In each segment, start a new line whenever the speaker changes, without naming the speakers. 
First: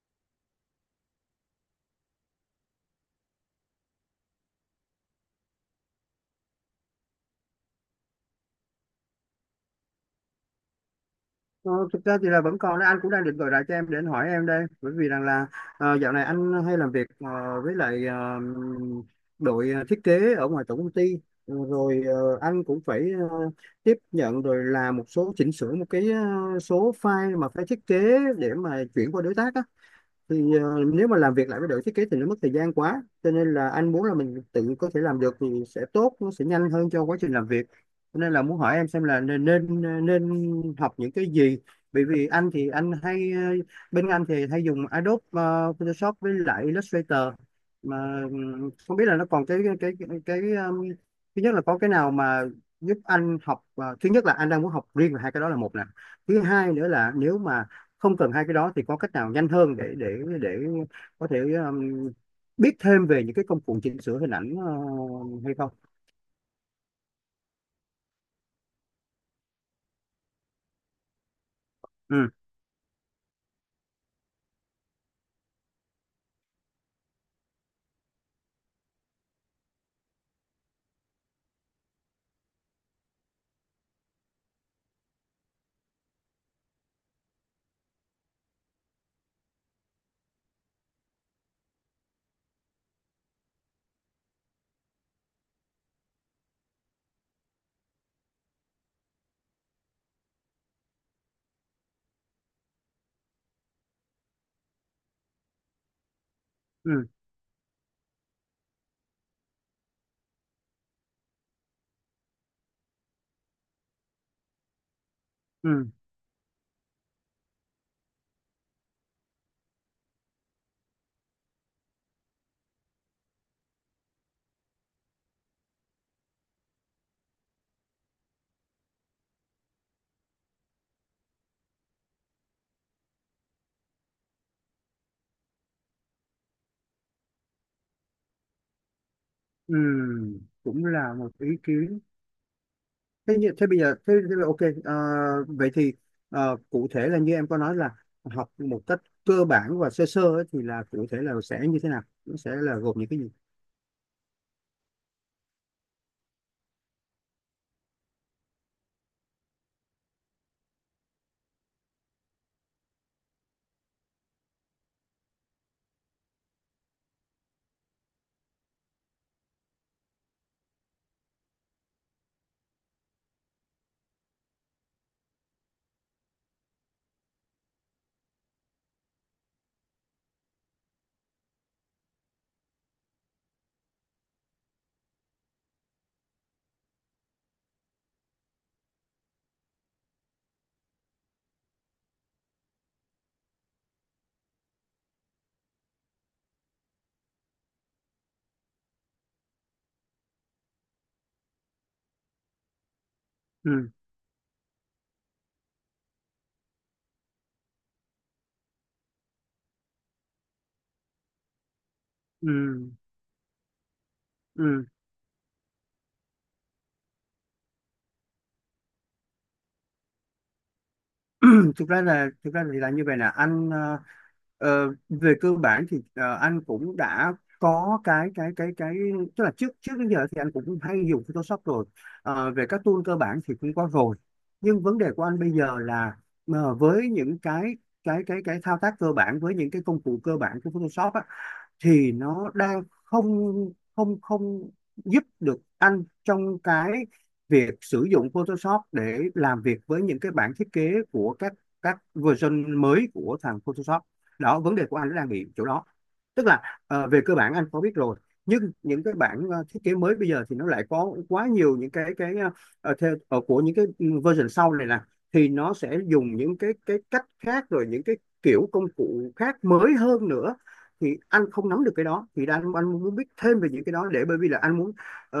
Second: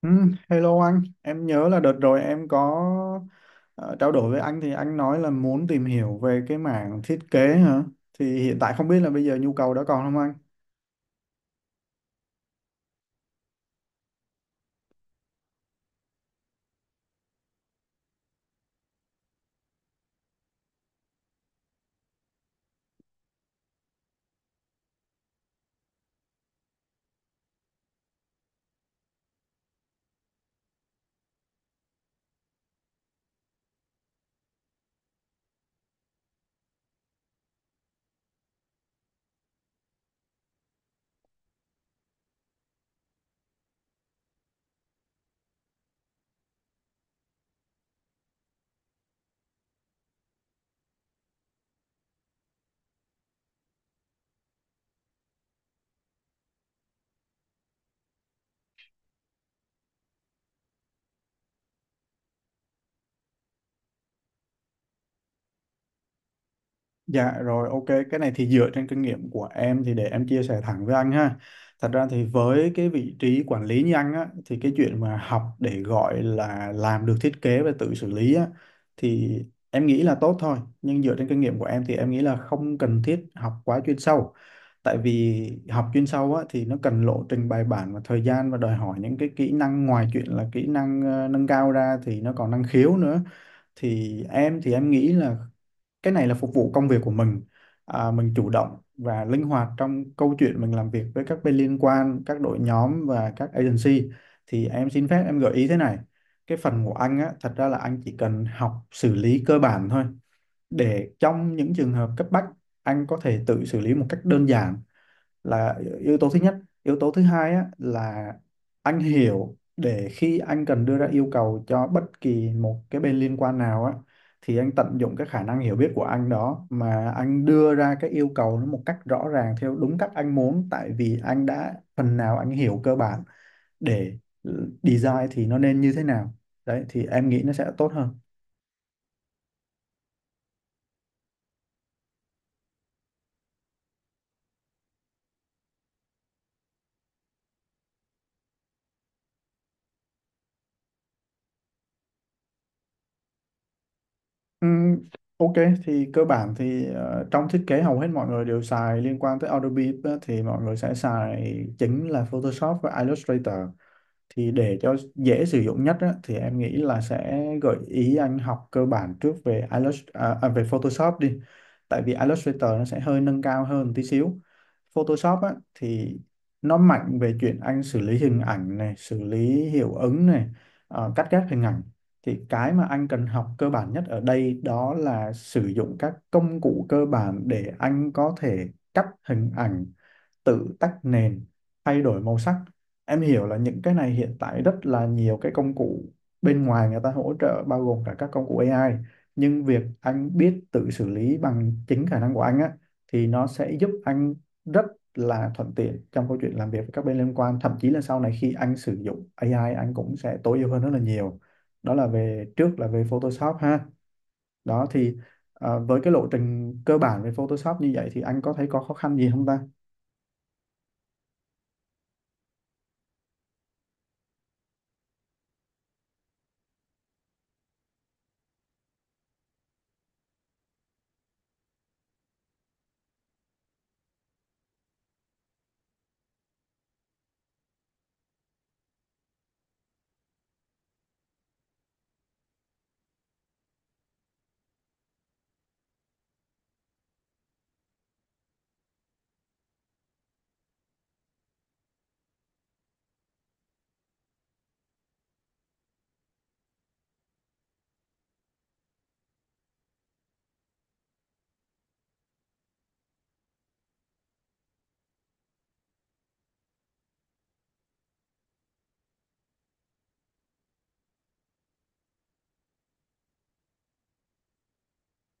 Ừ, hello anh, em nhớ là đợt rồi em có ờ, trao đổi với anh thì anh nói là muốn tìm hiểu về cái mảng thiết kế hả? Thì hiện tại không biết là bây giờ nhu cầu đó còn không anh?
Ờ, Thực ra thì là vẫn còn, đấy anh cũng đang định gọi lại cho em để anh hỏi em đây, bởi vì rằng là dạo này anh hay làm việc với lại đội thiết kế ở ngoài tổng công ty. Anh cũng phải tiếp nhận rồi làm một số chỉnh sửa, một cái số file mà phải thiết kế để mà chuyển qua đối tác á. Thì nếu mà làm việc lại với đội thiết kế thì nó mất thời gian quá, cho nên là anh muốn là mình tự có thể làm được thì sẽ tốt, nó sẽ nhanh hơn cho quá trình làm việc. Cho nên là muốn hỏi em xem là nên nên, ờ, nên học những cái gì. Bởi vì anh thì anh hay bên anh thì hay dùng Adobe Photoshop với lại Illustrator, mà không biết là nó còn cái thứ nhất là có cái nào mà giúp anh học. Ờ, Thứ nhất là anh đang muốn học riêng về hai cái đó, là một nè. Thứ hai nữa là nếu mà không cần hai cái đó thì có cách nào nhanh hơn để để có thể biết thêm về những cái công cụ chỉnh sửa hình ảnh hay không.
Dạ, rồi, ok, cái này thì dựa trên kinh nghiệm của em thì để em chia sẻ thẳng với anh ha. Thật ra thì
Ừ,
với cái vị trí quản lý như anh á, thì cái chuyện mà học để gọi là làm được thiết kế và tự xử lý á, thì em nghĩ là tốt thôi, nhưng dựa trên kinh nghiệm của em thì em nghĩ là không cần thiết học quá chuyên sâu. Tại vì học chuyên sâu á thì nó cần lộ trình bài bản và thời gian và đòi hỏi những cái kỹ năng ngoài chuyện là kỹ năng nâng cao ra thì nó còn năng khiếu nữa. Thì em nghĩ là cái này là phục vụ công việc của mình. À, mình chủ động và linh hoạt trong câu chuyện mình làm việc với các bên liên quan, các đội nhóm và các agency. Thì em xin phép em gợi ý thế này, cái phần của
ừ,
anh á thật ra là anh chỉ cần học xử lý cơ bản thôi, để trong những trường hợp cấp bách anh có thể tự xử lý một cách đơn giản, là
ừ,
yếu tố thứ nhất. Yếu tố thứ hai á, là anh hiểu để khi anh cần đưa ra yêu cầu cho bất kỳ một cái bên liên quan nào á, thì anh tận dụng cái khả năng hiểu biết của anh đó mà anh đưa ra cái yêu cầu nó một cách rõ ràng theo đúng cách anh muốn, tại vì anh đã phần nào anh hiểu cơ bản để design thì nó nên như thế nào. Đấy thì em nghĩ nó sẽ tốt hơn.
ừ, cũng là một ý kiến. Thế như thế bây giờ thế là ok. Ờ, Vậy thì cụ thể là như em có nói là học một cách cơ bản và sơ sơ ấy, thì là cụ thể là sẽ như thế nào, nó sẽ là gồm những cái gì?
Ừm, ok, thì cơ bản thì trong thiết kế hầu hết mọi người đều xài liên quan tới Adobe á, thì mọi người sẽ xài chính là Photoshop và Illustrator. Thì để cho dễ sử dụng nhất á, thì em nghĩ là sẽ gợi ý anh học cơ bản trước về về Photoshop đi, tại vì Illustrator nó sẽ hơi nâng cao hơn tí xíu. Photoshop á, thì nó mạnh về chuyện anh xử lý hình ảnh này, xử lý hiệu ứng này, cắt ghép hình ảnh. Thì cái mà anh cần học cơ bản nhất ở đây đó là sử dụng các công cụ cơ bản để anh có thể cắt hình ảnh, tự tách nền, thay đổi màu sắc. Em hiểu là những cái này hiện tại rất là nhiều cái công cụ bên ngoài người ta hỗ trợ bao gồm cả các công cụ AI, nhưng việc anh biết tự xử lý bằng chính khả năng của anh á thì nó sẽ giúp
Ừ,
anh rất là thuận tiện trong câu chuyện làm việc với các bên liên quan, thậm chí là sau này khi anh sử dụng AI anh cũng sẽ tối ưu hơn rất là nhiều. Đó là về trước là
ừ,
về Photoshop ha.
ừ.
Đó thì à, với cái lộ trình cơ bản về Photoshop như vậy thì anh có thấy có khó khăn gì không ta?
Thực ra thì là như vậy nè anh. Ờ, Về cơ bản thì anh cũng đã có cái tức là trước trước đến giờ thì anh cũng hay dùng Photoshop rồi. Ờ, về các tool cơ bản thì cũng có rồi, nhưng vấn đề của anh bây giờ là với những cái thao tác cơ bản với những cái công cụ cơ bản của Photoshop á, thì nó đang không không không giúp được anh trong cái việc sử dụng Photoshop để làm việc với những cái bản thiết kế của các version mới của thằng Photoshop đó. Vấn đề của anh nó đang bị chỗ đó, tức là về cơ bản anh có biết rồi, nhưng những cái bản thiết kế mới bây giờ thì nó lại có quá nhiều những cái của những cái version sau này nè, thì nó sẽ dùng những cái cách khác, rồi những cái kiểu công cụ khác mới hơn nữa. Thì anh không nắm được cái đó, thì anh muốn biết thêm về những cái đó để, bởi vì là anh muốn ờ,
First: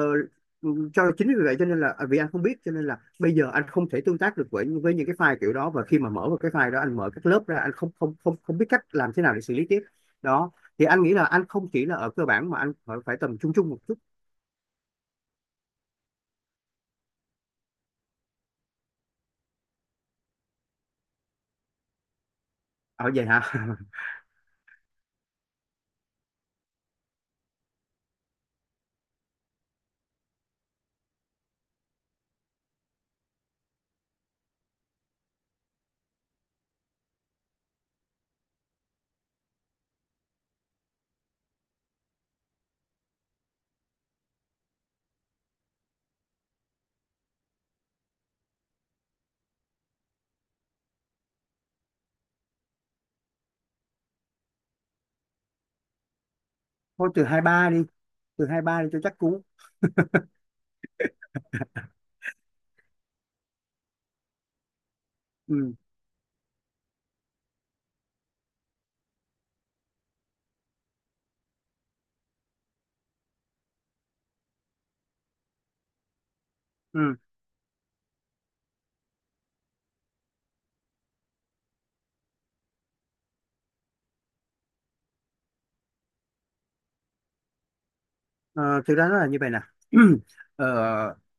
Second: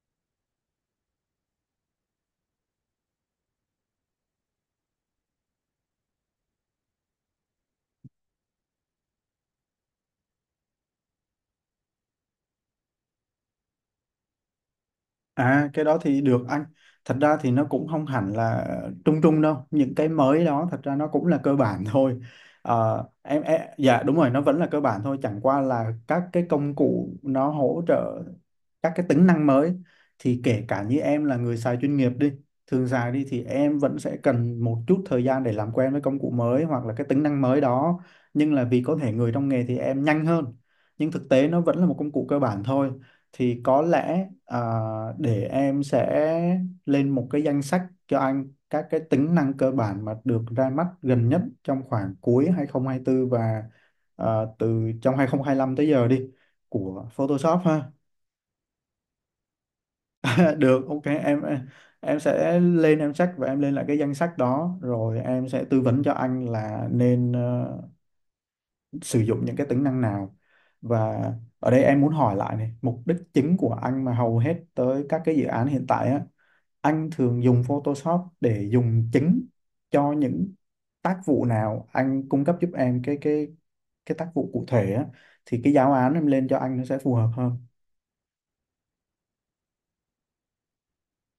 cho, chính vì vậy cho nên là à, vì anh không biết, cho nên là bây giờ anh không thể tương tác được với những cái file kiểu đó, và khi mà mở vào cái file đó anh mở các lớp ra anh không không không không biết cách làm thế nào để xử lý tiếp. Đó, thì anh nghĩ là anh không chỉ là ở cơ bản mà anh phải tầm trung trung một chút.
À, cái đó thì được anh. Thật ra thì nó cũng không hẳn là trung trung đâu. Những cái mới đó thật ra nó cũng là cơ bản thôi.
Ở vậy hả?
Dạ đúng rồi, nó vẫn là cơ bản thôi. Chẳng qua là các cái công cụ nó hỗ trợ các cái tính năng mới. Thì kể cả như em là người xài chuyên nghiệp đi, thường xài đi, thì em vẫn sẽ cần một chút thời gian để làm quen với công cụ mới hoặc là cái tính năng mới đó. Nhưng là vì có thể người trong nghề thì em nhanh hơn, nhưng thực tế nó vẫn là một công cụ cơ bản thôi. Thì có lẽ để em sẽ lên một cái danh sách cho anh các cái tính năng cơ bản mà được ra mắt gần nhất trong khoảng cuối 2024 và à, từ trong 2025 tới giờ đi, của
Thôi từ hai
Photoshop
ba đi,
ha.
từ hai ba đi cho chắc cú.
Được, ok, em sẽ lên, em check và em lên lại cái danh sách đó rồi em sẽ
Ừ,
tư vấn cho anh là nên sử dụng những cái tính năng nào. Và ở đây em muốn hỏi lại này, mục đích chính của anh mà hầu hết tới các cái dự án hiện tại á, anh
ừ.
thường dùng Photoshop để dùng chính cho những tác vụ nào, anh cung cấp giúp em cái cái tác vụ cụ thể á, thì cái giáo án em lên cho anh nó sẽ phù hợp hơn.
Ờ, thực ra nó là như vậy nè. Ờ,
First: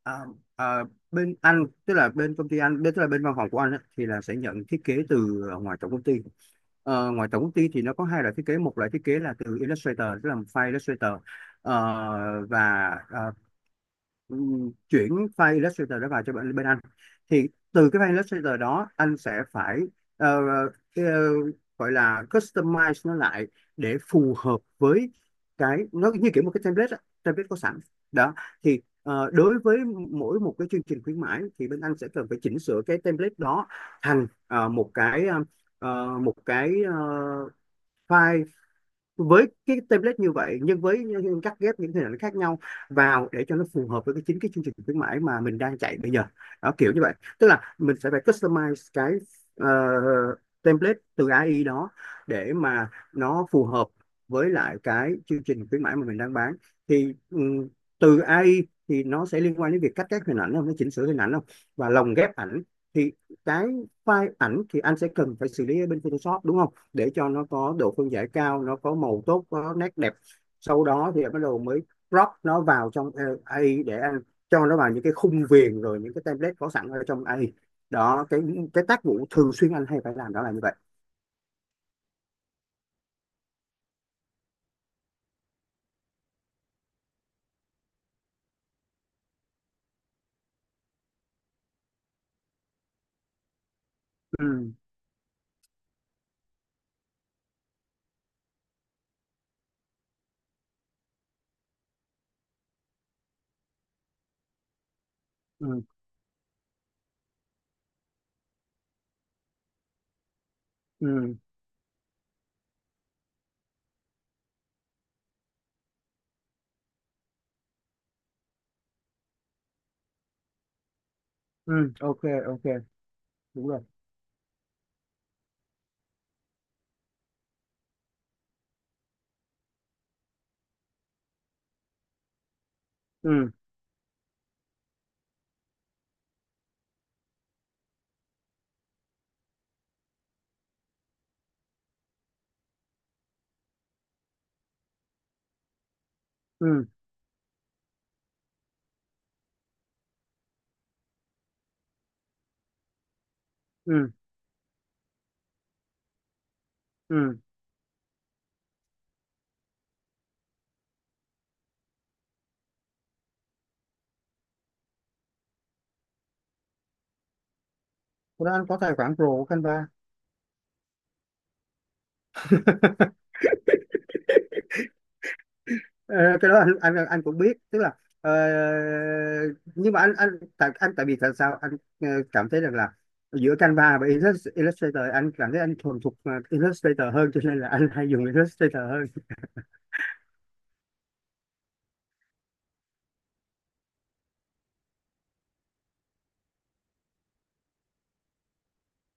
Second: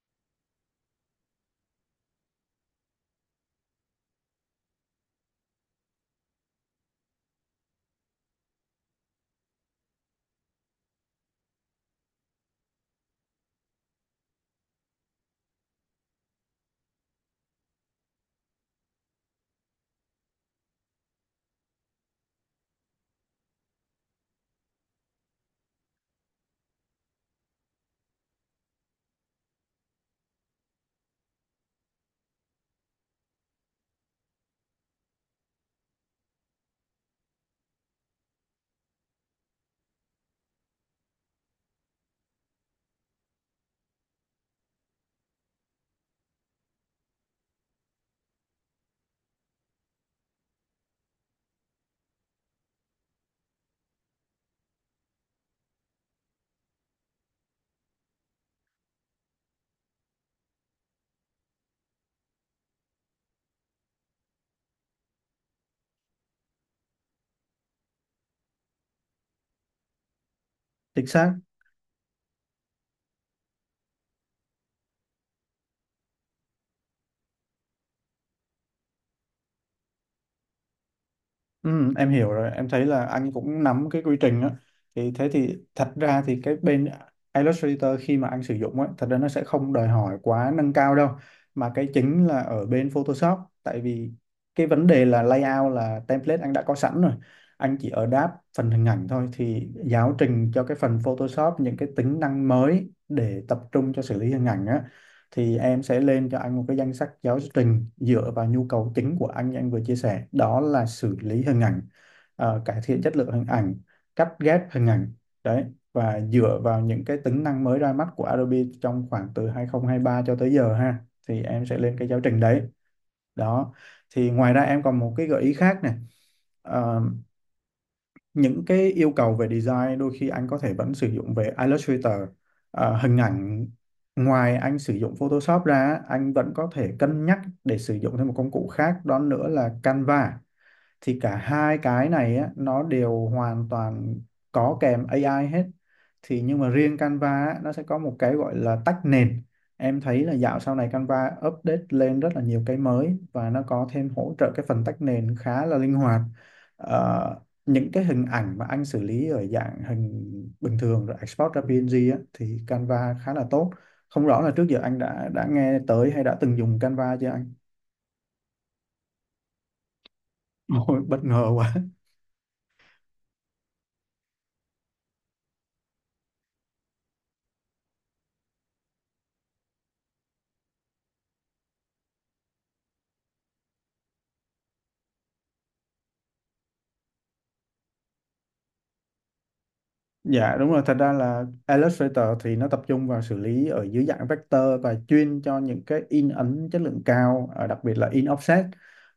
à, à, Bên anh, tức là bên công ty anh, tức là bên văn phòng của anh á, thì là sẽ nhận thiết kế từ ngoài tổng công ty. Ờ, ngoài tổng công ty thì nó có hai loại thiết kế, một loại thiết kế là từ Illustrator, tức là file Illustrator. Ờ, và ờ, chuyển file Illustrator đó vào cho bên anh, thì từ cái file Illustrator đó anh sẽ phải ờ, ờ, gọi là customize nó lại để phù hợp với cái, nó như kiểu một cái template á, template có sẵn. Đó, thì đối với mỗi một cái chương trình khuyến mãi thì bên anh sẽ cần phải chỉnh sửa cái template đó thành một cái file với cái template như vậy nhưng với những cắt ghép những hình ảnh khác nhau vào, để cho nó phù hợp với cái chương trình khuyến mãi mà mình đang chạy bây giờ. Đó, kiểu như vậy. Tức là mình sẽ phải customize cái ờ, template từ AI đó để mà nó phù hợp với lại cái chương trình khuyến mãi mà mình đang bán. Thì từ AI thì nó sẽ liên quan đến việc cắt ghép hình ảnh không, nó chỉnh sửa hình ảnh không, và lồng ghép ảnh. Thì cái file ảnh thì anh sẽ cần phải xử lý ở bên Photoshop, đúng không, để cho nó có độ phân giải cao, nó có màu tốt, có nét đẹp, sau
Chính
đó thì
xác.
bắt đầu mới crop nó vào trong AI, để anh cho nó vào những cái khung viền rồi những cái template có sẵn ở trong AI. Đó, cái tác vụ thường xuyên anh hay phải làm đó là như vậy.
Ừ, em hiểu rồi, em thấy là anh cũng nắm cái quy trình á. Thì thế thì thật ra thì cái bên Illustrator khi mà anh sử dụng á, thật ra nó sẽ không đòi hỏi quá nâng cao đâu. Mà cái chính là ở bên Photoshop, tại vì
Ừ,
cái vấn đề là layout, là template anh đã có sẵn rồi. Anh chỉ ở đáp phần hình ảnh thôi, thì giáo trình cho cái phần Photoshop những cái tính năng mới để tập trung cho xử lý hình ảnh á, thì em
ừ,
sẽ lên cho anh một cái danh sách giáo trình dựa vào nhu cầu chính của anh như anh vừa chia sẻ, đó là xử
ừ,
lý hình ảnh, cải thiện chất lượng hình ảnh, cắt ghép hình ảnh. Đấy, và dựa vào những cái tính năng mới ra mắt của Adobe trong khoảng từ 2023 cho tới giờ ha, thì em
ừ,
sẽ lên cái giáo
ok,
trình đấy.
ok, đúng
Đó
rồi.
thì ngoài ra em còn một cái gợi ý khác này. Ờ, những cái yêu cầu về design đôi khi anh có thể vẫn sử dụng về Illustrator. Hình
Ừ,
ảnh, ngoài anh sử dụng Photoshop ra, anh vẫn có thể cân nhắc để sử dụng thêm một công cụ khác đó nữa là Canva. Thì cả hai cái này á, nó đều hoàn toàn có kèm AI hết. Thì nhưng mà
ừ,
riêng Canva á, nó sẽ có một cái gọi là tách nền. Em thấy là dạo sau này Canva update lên rất là nhiều cái mới và nó có thêm
ừ,
hỗ trợ cái phần tách nền khá là linh hoạt.
ừ.
Ờ, những cái hình ảnh mà anh xử lý ở dạng hình bình thường rồi export ra PNG á, thì Canva khá là tốt. Không rõ là trước giờ anh đã nghe tới hay đã từng dùng Canva chưa anh?
Thế đó, anh có tài khoản pro của Canva.
Ôi, bất ngờ quá.
Ờ, cái đó anh, anh cũng biết, tức là ờ, nhưng mà anh tại vì tại sao anh cảm thấy rằng là giữa Canva và Illustrator, anh cảm thấy anh thuần thục Illustrator hơn cho nên là anh hay dùng Illustrator hơn.
Dạ đúng rồi, thật ra là Illustrator thì nó tập trung vào xử lý ở dưới dạng vector và chuyên cho những cái in ấn chất lượng cao, đặc biệt là in offset.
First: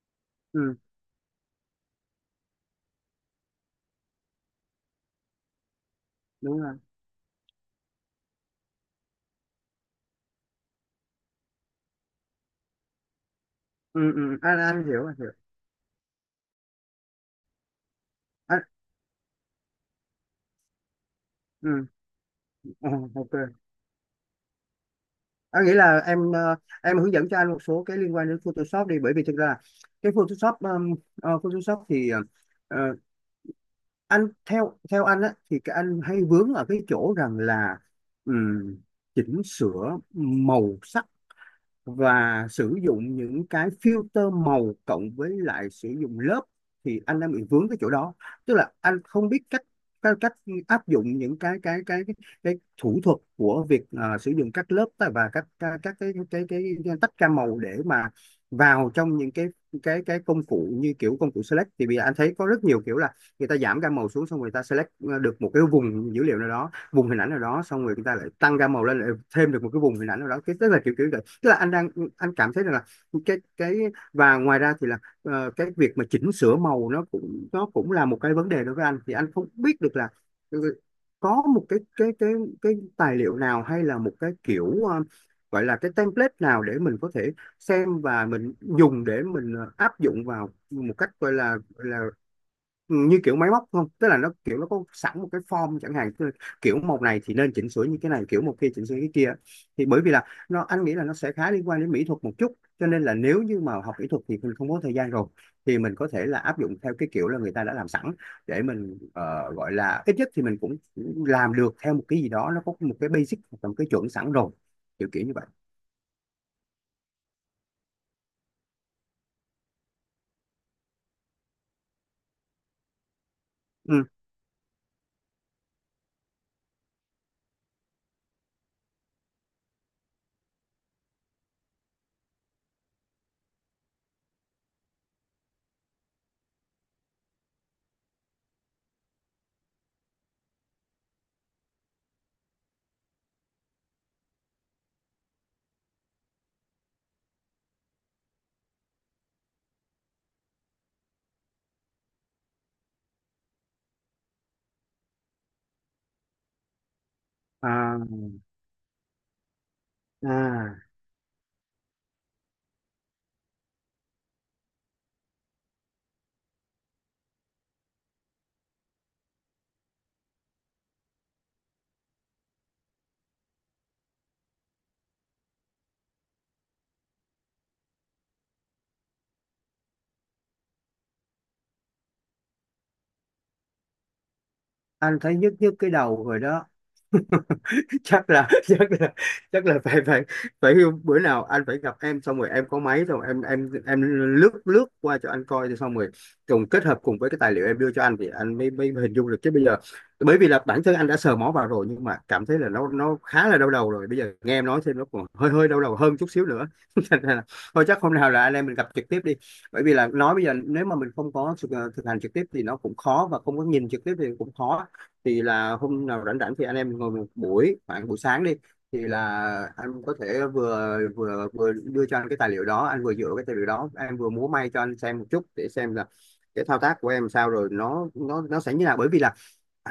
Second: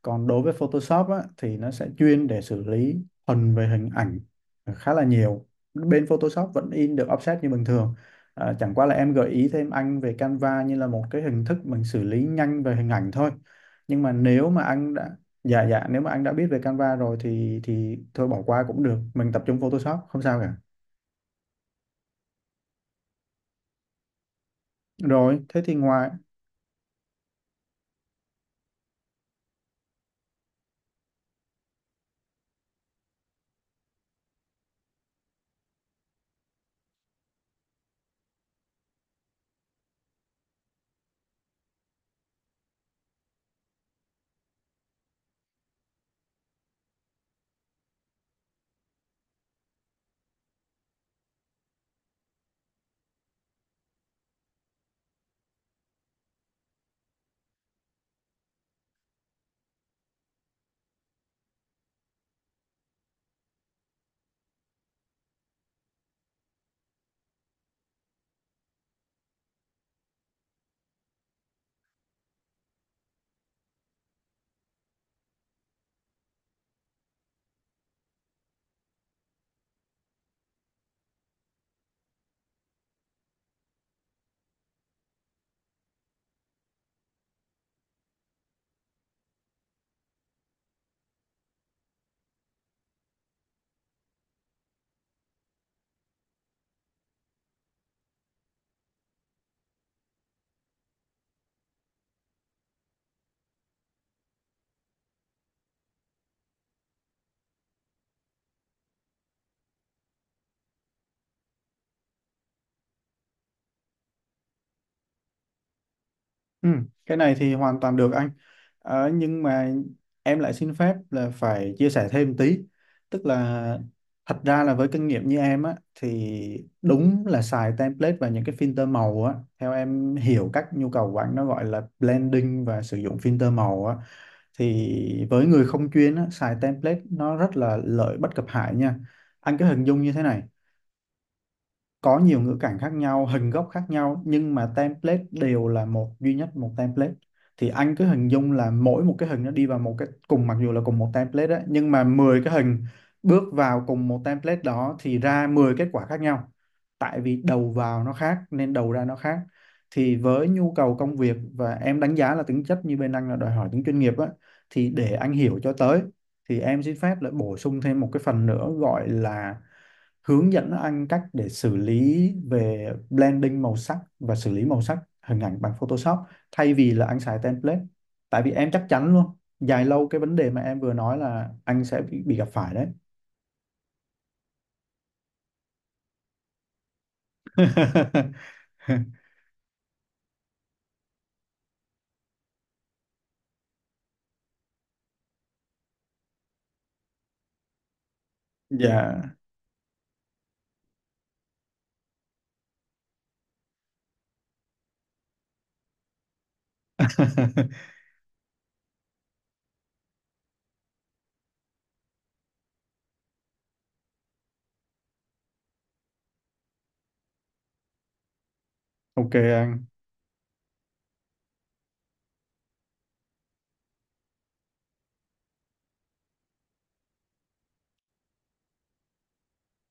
Còn đối với
Ừ,
Photoshop á, thì nó sẽ chuyên để xử lý thuần về hình ảnh khá là nhiều. Bên Photoshop
đúng
vẫn
rồi.
in được offset như bình thường. Ờ, chẳng qua là em gợi ý thêm anh về Canva như là một cái hình thức mình xử lý nhanh về hình ảnh thôi. Nhưng mà
Ừ,
nếu mà
anh
anh
hiểu, anh
đã
hiểu.
Dạ dạ, nếu mà anh đã biết về Canva rồi thì thôi bỏ
anh,
qua cũng được, mình tập trung Photoshop không sao cả.
ừ, ờ, ok,
Rồi, thế
anh nghĩ
thì
là
ngoài
em em hướng dẫn cho anh một số cái liên quan đến Photoshop đi, bởi vì thực ra là cái Photoshop, Photoshop thì ờ, anh theo theo anh á thì cái anh hay vướng ở cái chỗ rằng là ừm, chỉnh sửa màu sắc và sử dụng những cái filter màu, cộng với lại sử dụng lớp, thì anh đang bị vướng cái chỗ đó. Tức là anh không biết cách cách, cách áp dụng những cái thủ thuật của việc sử dụng các lớp, và các cái tách ra màu, để mà vào trong những cái công cụ như kiểu công cụ select. Thì bây giờ anh thấy có rất nhiều kiểu là người ta giảm gam màu xuống, xong người ta select được một cái vùng dữ liệu nào đó, vùng hình ảnh nào đó, xong rồi người ta lại tăng gam màu lên, lại thêm được một cái vùng hình ảnh nào đó. Cái tức là kiểu kiểu là, tức là anh đang, anh cảm thấy rằng là cái và ngoài ra thì là cái việc mà chỉnh sửa màu nó cũng, là một cái vấn đề đối với anh. Thì anh không biết được là ừ, có một cái tài liệu nào, hay là một cái kiểu gọi là cái template nào để mình có thể xem và mình dùng để mình áp dụng vào, một cách gọi là như kiểu máy móc không. Tức là nó kiểu nó có sẵn một cái form chẳng hạn, tức là kiểu một này thì nên chỉnh sửa như cái này, kiểu một kia chỉnh sửa cái kia. Thì bởi vì là anh nghĩ là nó sẽ khá liên quan đến mỹ thuật một chút, cho nên là nếu như mà học kỹ thuật thì mình không có thời gian rồi, thì mình có thể là áp dụng theo cái kiểu là người ta đã làm sẵn, để mình gọi là ít nhất thì mình cũng làm được theo một cái gì đó, nó có một cái basic hoặc là một cái chuẩn sẵn rồi, kiểu kiểu như vậy.
ừ, cái này thì hoàn toàn được anh. Ờ, nhưng mà em lại xin phép là phải chia sẻ thêm tí. Tức là
Ừ.
thật ra là với kinh nghiệm như em á thì đúng là xài template và những cái filter màu á, theo em hiểu các nhu cầu của anh nó gọi là blending và sử dụng filter màu á, thì với người không chuyên á, xài template nó rất là lợi bất cập hại nha. Anh cứ hình dung như thế này, có nhiều ngữ cảnh khác nhau, hình gốc khác nhau, nhưng mà template đều là một, duy nhất một template, thì anh cứ hình dung là mỗi một cái hình nó đi vào một cái cùng, mặc dù là cùng một template đấy, nhưng mà 10 cái hình bước vào cùng một template đó thì ra 10 kết quả khác nhau, tại vì đầu
à,
vào nó khác nên đầu ra nó khác. Thì với nhu
à,
cầu công việc và em đánh giá là tính chất như bên anh là đòi hỏi tính chuyên nghiệp á, thì để anh hiểu cho tới, thì em xin phép lại bổ sung thêm một cái phần nữa gọi là hướng dẫn anh cách để xử lý về blending màu sắc và xử lý màu sắc hình ảnh bằng Photoshop thay vì là anh xài template. Tại vì em chắc chắn luôn, dài lâu cái vấn đề mà em vừa nói là anh sẽ bị gặp phải đấy.
anh thấy nhức nhức cái đầu rồi đó. chắc là chắc là chắc là phải, phải bữa nào anh phải gặp em, xong rồi em có máy, xong rồi em lướt lướt qua cho anh coi thì xong rồi, cùng kết hợp cùng với cái tài liệu em đưa cho anh thì anh mới mới hình
Dạ.
dung được, chứ bây giờ bởi vì là bản thân anh đã sờ mó vào rồi nhưng mà cảm thấy là nó khá là đau đầu rồi, bây giờ nghe em nói thêm nó còn hơi hơi đau đầu hơn chút xíu nữa. Thành ra là, thôi chắc hôm nào là anh em mình gặp trực tiếp đi, bởi vì là nói bây giờ nếu mà mình không có thực hành trực tiếp thì nó cũng khó, và không có nhìn trực tiếp thì cũng khó. Thì là hôm nào rảnh rảnh thì anh em ngồi một buổi, khoảng buổi sáng đi. Thì
Ok
là
anh.
anh có thể vừa vừa vừa đưa cho anh cái tài liệu đó, anh vừa dựa cái tài liệu đó em vừa múa may cho anh xem một chút, để xem là cái thao tác của em sao, rồi nó sẽ như nào. Bởi vì là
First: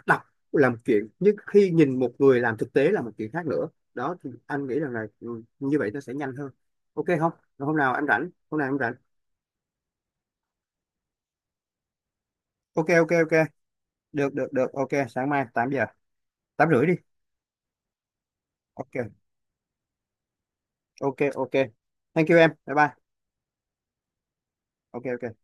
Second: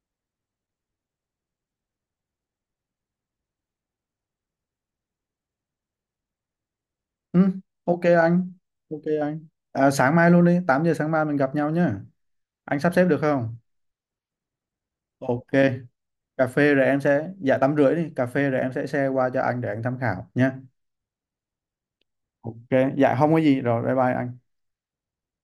đọc là một chuyện, nhưng khi nhìn một người làm thực tế là một chuyện khác nữa. Đó thì anh nghĩ rằng là ừ, như vậy nó sẽ nhanh hơn. Ok không?
Ừ,
Rồi, hôm nào
ok
anh rảnh
anh.
hôm nào em rảnh.
Ok anh, à, sáng mai luôn đi, 8 giờ sáng mai mình gặp nhau nhá, anh
Ok,
sắp xếp
ok,
được
ok,
không?
được, được, được, ok, sáng mai
Ok.
8 giờ.
cà
tám
phê rồi
rưỡi đi.
em sẽ Dạ, 8 rưỡi đi cà phê rồi em sẽ share
Ok,
qua cho anh để anh tham khảo nhá.
ok, ok, thank you em,
Ok.
bye bye.
Dạ không có gì, rồi bye bye anh.
Ok, ok.